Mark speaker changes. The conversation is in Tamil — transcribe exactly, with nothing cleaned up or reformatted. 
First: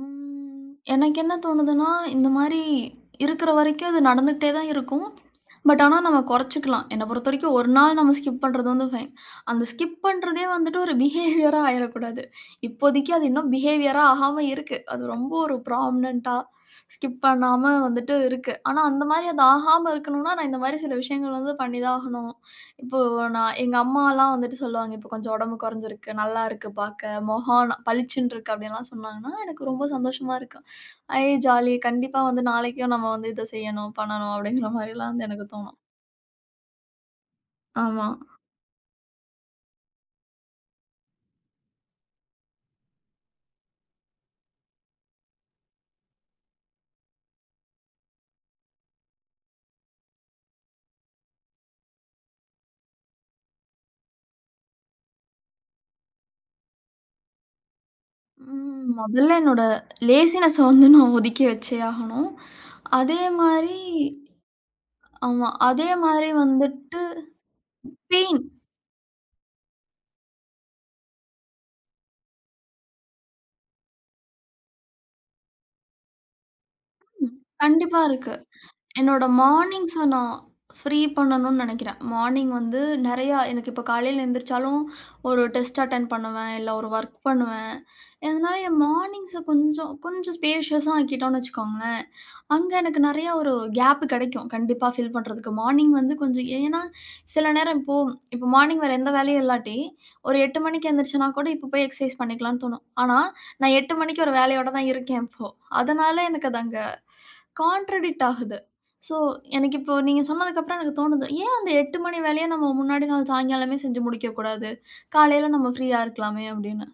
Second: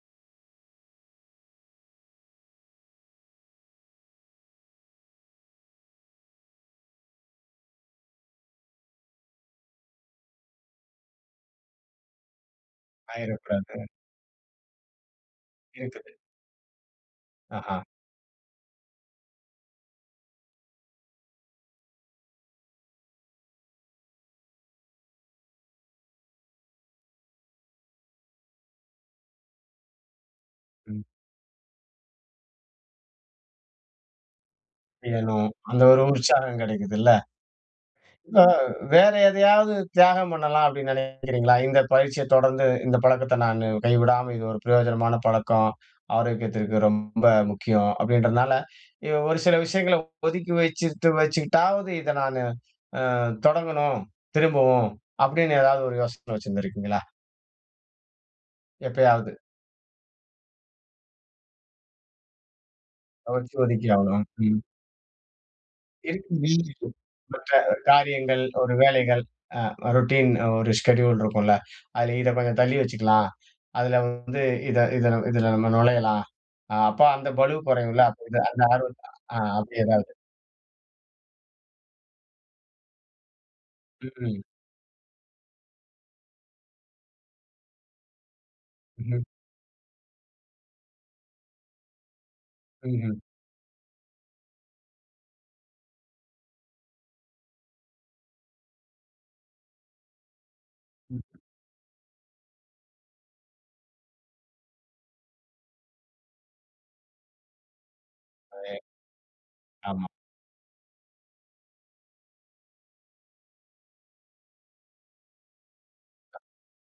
Speaker 1: ம், எனக்கு என்ன தோணுதுன்னா, இந்தமாரி இருக்கிற வரைக்கும் அது நடந்துகிட்டே தான் இருக்கும். பட் ஆனா, நாம குறைச்சுக்கலாம். என்ன பொறுத்தவரைக்கும் ஒரு நாள் நம்ம ஸ்கிப் பண்றது வந்து பைன். அந்த ஸ்கிப் பண்றதே வந்துட்டு ஒரு பிஹேவியரா ஆயிறடக்கூடாது. இப்போதைக்கு அது இன்னும்
Speaker 2: ஆயிறக்கூடாது.
Speaker 1: பிஹேவியரா ஆகாம இருக்கு. அது ரொம்ப ஒரு
Speaker 2: இருக்குது.
Speaker 1: ஃப்ராமனன்ட்டா ஸ்கிப் பண்ணாம
Speaker 2: ஆஹா!
Speaker 1: வந்துட்டு இருக்கு. ஆனா அந்தமாரி அது ஆகாம இருக்கணுன்னா, நான் இந்தமாரி சில விஷயங்கள் வந்து பண்ணி தான் ஆகணும். இப்போ நான், எங்க அம்மால்லாம் வந்துட்டு சொல்லுவாங்க. இப்ப கொஞ்சம் உடம்பு குறைஞ்சுருக்கு, நல்லா இருக்கு பார்க்க. மொகம் ந பளிச்சுண்டு இருக்கு, அப்பிடியெல்லாம் சொன்னாங்கன்னா, எனக்கு ரொம்ப சந்தோஷமா இருக்கும்.
Speaker 2: ம்.
Speaker 1: ஐ ஜாலி! கண்டிப்பா வந்து நாளைக்கும் நம்ம வந்து இத செய்யணும், பண்ணணும் அப்பிடிங்கிறமாரி எல்லாம் வந்து எனக்கு
Speaker 2: செய்யணும்.
Speaker 1: தோணும்.
Speaker 2: அந்த ஒரு உற்சாகம் கிடைக்கிதுல்ல.
Speaker 1: ஆமா.
Speaker 2: வே வேற எதையாவது தியாகம் பண்ணலாம் அப்பிடின்னு நினைக்கிறீங்களா? இந்த பயிற்சிய தொடர்ந்து, இந்த பழக்கத்த நானு கைவிடாம இது ஒரு பிரயோஜனமான பழக்கம். ஆரோக்கியத்திற்கு ரொம்ப முக்கியம், அப்பிடின்றதனால, வ் ஒரு சில விஷயங்கள ஒதுக்கி வச்சுட்டு வச்சுக்கிட்டாவது இத நானு அ தொடங்கணும், திரும்பவும் அப்பிடின்னு ஏதாவது ஒரு யோசனை வச்சிருந்திருக்கீங்களா?
Speaker 1: ம்.
Speaker 2: எப்பயாவது.
Speaker 1: மொதல்ல என்னோட லேசினஸ்ஸ வந்து நான் ஒதுக்கி வச்சே ஆகணும்.
Speaker 2: கவர்ச்சி
Speaker 1: அதேமாரி,
Speaker 2: ஒதுக்கி ஆவணும். ம்.
Speaker 1: ஆமா. அதே
Speaker 2: இரு
Speaker 1: மாரி
Speaker 2: [unintelligible]
Speaker 1: வந்துட்டு
Speaker 2: மற்ற காரியங்கள்,
Speaker 1: பெயின்.
Speaker 2: ஒரு வேலைகள், அ ரொட்டின் ஒரு ஷெட்யூல் இருக்குல்ல. அதில இத கொஞ்சம் தள்ளி வச்சுக்கலாம். அதில வந்து இத, இதுல, இதில நம்ம நுழையலாம். அப்ப அந்த
Speaker 1: ம்,
Speaker 2: பளுவு
Speaker 1: கண்டிப்பா
Speaker 2: குறையும்ல,
Speaker 1: இருக்கு.
Speaker 2: அப்பிடின்னு அந்த ஆர்வத்த
Speaker 1: என்னோட
Speaker 2: அ அப்பிடி
Speaker 1: மார்னிங்ஸ
Speaker 2: ஏதாவது.
Speaker 1: நான் ஃப்ரீ பண்ணணுன்னு நினைக்கிறேன். மார்னிங் வந்து நிறையா எனக்கு இப்ப காலையில
Speaker 2: ம்ஹ்ம்.
Speaker 1: எந்திரிச்சாலும், ஒரு டெஸ்ட் அட்டெண்ட் பண்ணுவேன், இல்ல ஒரு வொர்க் பண்ணுவேன். இதனால என்
Speaker 2: ம்ஹ்ம்.
Speaker 1: மார்னிங்ஸ கொஞ்சம், கொஞ்சம் ஸ்பேஷியஸா ஆக்கிட்டோன்னு வச்சுக்கோங்களேன், அங்க எனக்கு
Speaker 2: ம்ஹ்ம்.
Speaker 1: நிறையா ஒரு கேப் கிடைக்கும் கண்டிப்பா, ஃபில் பண்றதுக்கு. மார்னிங் வந்து கொஞ்சம் ஏன்னா, சில நேரம் இப்போ இப்போ மார்னிங் வேற எந்த வேலையும் இல்லாட்டி ஒரு எட்டு மணிக்கு
Speaker 2: ம்.
Speaker 1: எந்திரிச்சேன்னா கூட, இப்ப போய் எக்சர்சைஸ் பண்ணிக்கலான்னு தோணும். ஆனா, நான் எட்டு மணிக்கு ஒரு வேலையோட தான் இருக்கேன் இப்போ. அதனால எனக்கு அது அங்க கான்ட்ரடிக்ட் ஆகுது.
Speaker 2: [unintelligible]
Speaker 1: சோ, எனக்கு இப்போ
Speaker 2: ஆமா.
Speaker 1: நீங்க சொன்னதுக்கு அப்புறம் எனக்கு தோணுது. ஏன் அந்த எட்டு மணி வேலைய, நம்ம முன்னாடி நாள் சாயங்காலமே செஞ்சு முடிக்கக்கூடாது? காலையில நம்ம ஃப்ரீயா இருக்கலாமே! அப்பிடின்னு.